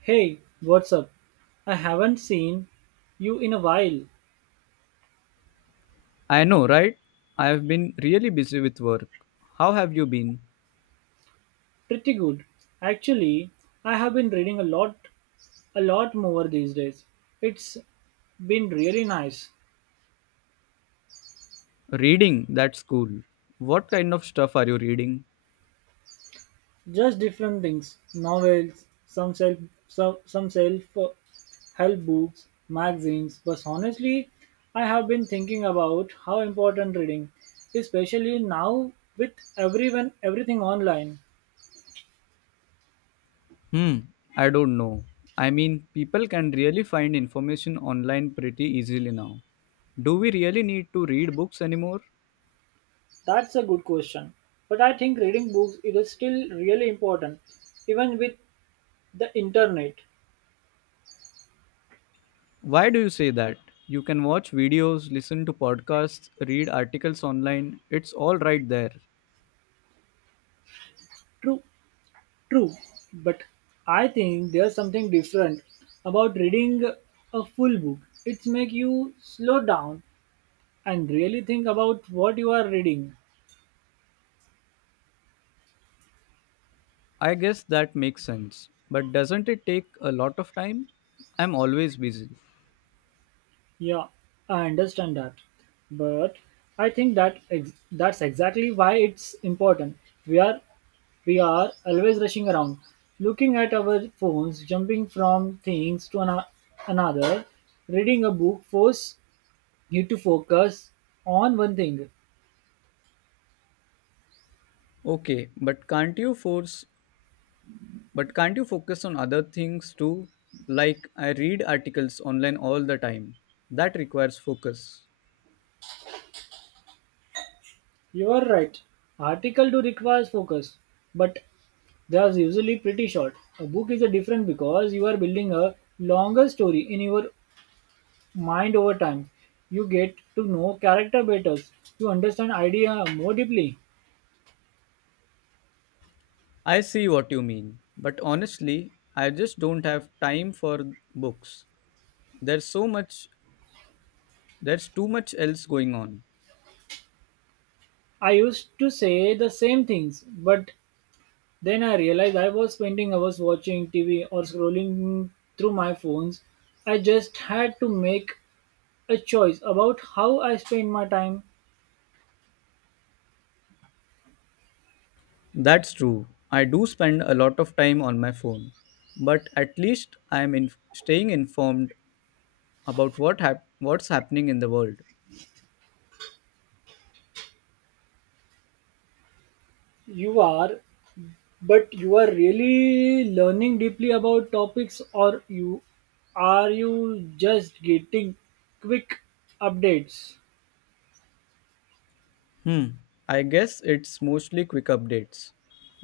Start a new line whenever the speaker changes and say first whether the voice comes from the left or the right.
right: Hey, what's up? I haven't seen you in a while.
left: I know, right? I have been really busy with work. How have you been?
right: Pretty good. Actually, I have been reading a lot more these days. It's been really nice.
left: Reading, that's cool. What kind of stuff are you reading?
right: Just different things. Novels, some self help books, magazines, but honestly, I have been thinking about how important reading, especially now with everyone everything online.
left: Hmm, I don't know. I mean, people can really find information online pretty easily now. Do we really need to read books anymore?
right: That's a good question. But I think reading books is still really important, even with the internet.
left: Why do you say that? You can watch videos, listen to podcasts, read articles online. It's all right there.
right: True, true. But I think there's something different about reading a full book. It makes you slow down and really think about what you are reading.
left: I guess that makes sense. But doesn't it take a lot of time? I'm always busy.
right: Yeah, I understand that. But I think that's exactly why it's important. We are we are always rushing around, looking at our phones, jumping from things to another. Reading a book force you to focus on one thing.
left: Okay, but can't you focus on other things too? Like I read articles online all the time. That requires focus.
right: You are right. Article do requires focus, but they are usually pretty short. A book is a different because you are building a longer story in your mind over time. You get to know character better. You understand idea more deeply.
left: I see what you mean, but honestly, I just don't have time for books. There's so much there's too much else going on.
right: I used to say the same things, but then I realized I was spending hours watching TV or scrolling through my phones. I just had to make a choice about how I spend my time.
left: That's true. I do spend a lot of time on my phone, but at least staying informed about what's happening in the world.
right: You are, but you are really learning deeply about topics, or you are you just getting quick updates?
left: Hmm, I guess it's mostly quick updates.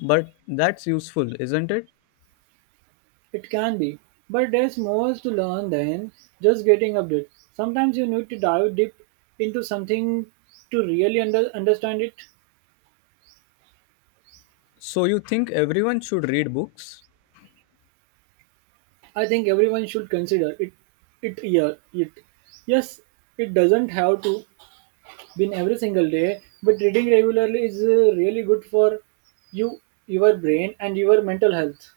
left: But that's useful, isn't it?
right: It can be, but there's more to learn than just getting updates. Sometimes you need to dive deep into something to really understand it.
left: So you think everyone should read books?
right: I think everyone should consider it. It yeah, it yes, it doesn't have to be every single day, but reading regularly is really good for you, your brain, and your mental health.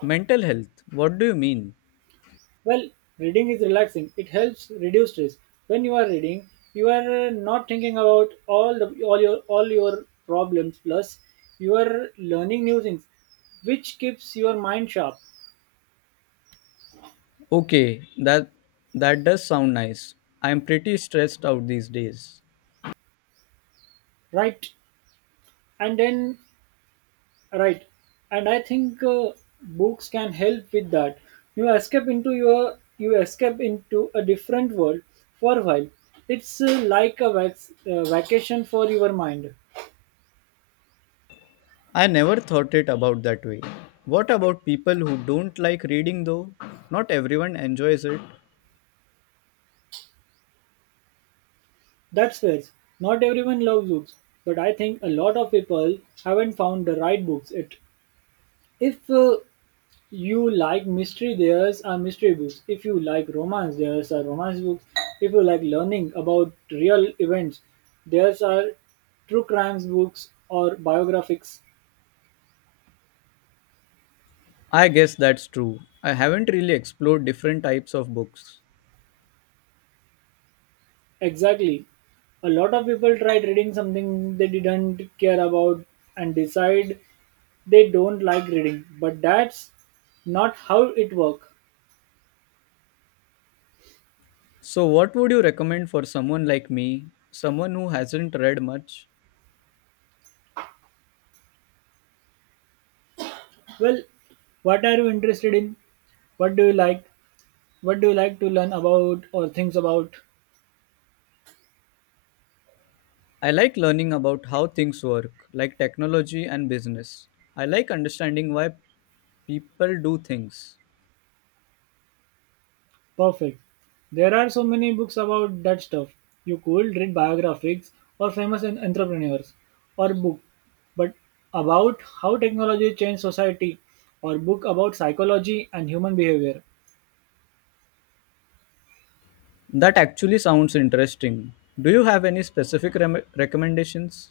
left: Mental health, what do you mean?
right: Well, reading is relaxing. It helps reduce stress. When you are reading, you are not thinking about all your problems. Plus, you are learning new things, which keeps your mind sharp.
left: Okay, that does sound nice. I'm pretty stressed out these days.
right: Right, and then right, and I think books can help with that. You escape into a different world for a while. It's like a vacation for your mind.
left: I never thought it about that way. What about people who don't like reading though? Not everyone enjoys it.
right: That's fair. Not everyone loves books, but I think a lot of people haven't found the right books yet. If you like mystery, there's are mystery books. If you like romance, there's are romance books. If you like learning about real events, there's are true crimes books or biographics.
left: I guess that's true. I haven't really explored different types of books.
right: Exactly. A lot of people tried reading something they didn't care about and decide they don't like reading, but that's not how it works.
left: So, what would you recommend for someone like me, someone who hasn't read much?
right: Well, what are you interested in? What do you like? What do you like to learn about or things about?
left: I like learning about how things work, like technology and business. I like understanding why people do things.
right: Perfect. There are so many books about that stuff. You could read biographies or famous entrepreneurs or book, but about how technology changed society or book about psychology and human behavior.
left: That actually sounds interesting. Do you have any recommendations?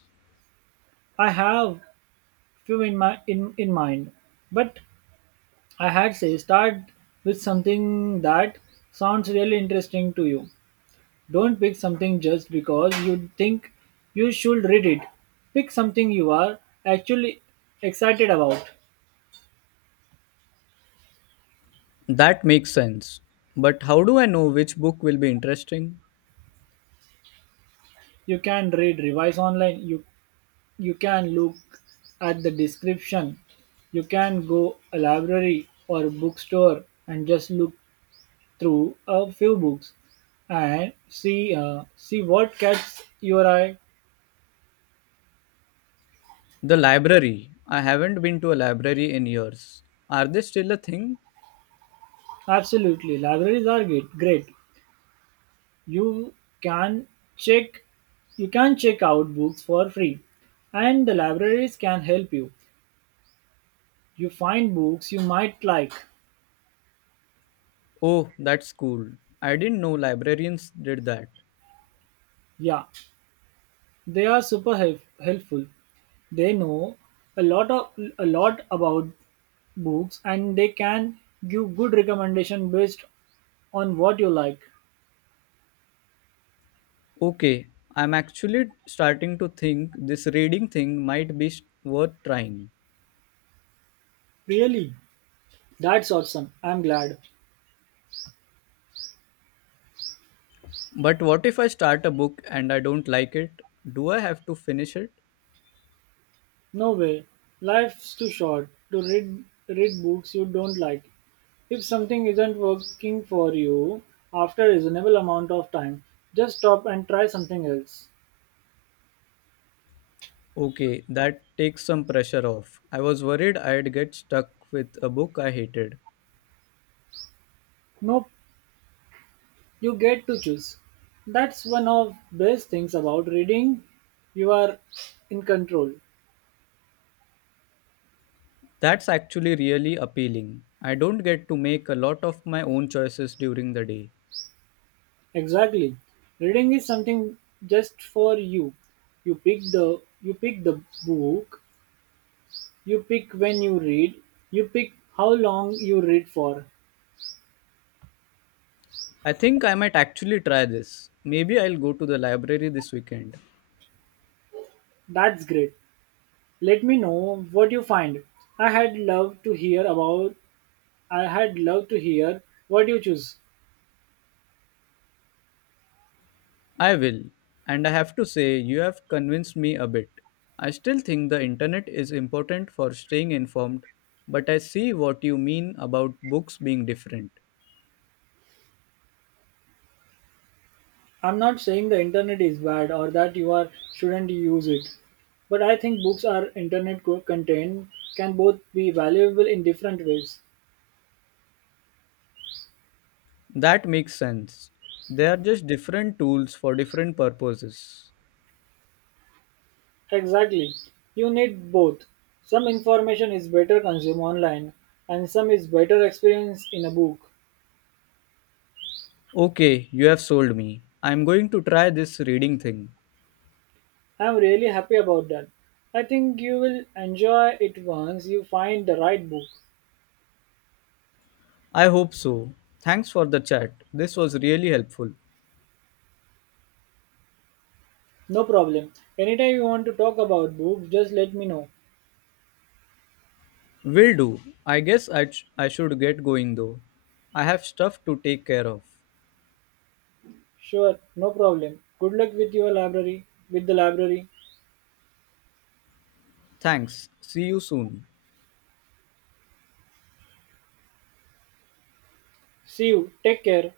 right: I have few in in mind, but I had say start with something that sounds really interesting to you. Don't pick something just because you think you should read it. Pick something you are actually excited about.
left: That makes sense. But how do I know which book will be interesting?
right: You can revise online. You can look at the description. You can go a library or a bookstore and just look through a few books and see see what catches your eye.
left: The library. I haven't been to a library in years. Are they still a thing?
right: Absolutely, libraries are great. Great. You can check you can check out books for free and the libraries can help you. You find books you might like.
left: Oh, that's cool. I didn't know librarians did that.
right: Yeah, they are super helpful. They know a lot of a lot about books and they can give good recommendation based on what you like.
left: Okay, I'm actually starting to think this reading thing worth trying.
right: Really? That's awesome. I'm glad.
left: But what if I start a book and I don't like it? Do I have to finish it?
right: No way. Life's too short to read books you don't like. If something isn't working for you after a reasonable amount of time, just stop and try something else.
left: Okay, that takes some pressure off. I was worried I'd get stuck with a book I hated.
right: Nope, you get to choose. That's one of best things about reading. You are in control.
left: That's actually really appealing. I don't get to make a lot of my own choices during the day.
right: Exactly. Reading is something just for you. You pick the book, you pick when you read, you pick how long you read for.
left: I think I might actually try this. Maybe I'll go to the library this weekend.
right: That's great. Let me know what you find. I had love to hear about I had love to hear what you choose.
left: I will, and I have to say, you have convinced me a bit. I still think the internet is important for staying informed, but I see what you mean about books being different.
right: I'm not saying the internet is bad or that you are shouldn't use it. But I think books or internet content can both be valuable in different ways.
left: That makes sense. They are just different tools for different purposes.
right: Exactly. You need both. Some information is better consumed online and some is better experienced in a book.
left: Okay, you have sold me. I'm going to try this reading thing.
right: I'm really happy about that. I think you will enjoy it once you find the right book.
left: I hope so. Thanks for the chat. This was really helpful.
right: No problem. Anytime you want to talk about books, just let me know.
left: Will do. I should get going though. I have stuff to take care of.
right: Sure, no problem. Good luck with with the library.
left: Thanks. See you soon.
right: See you. Take care.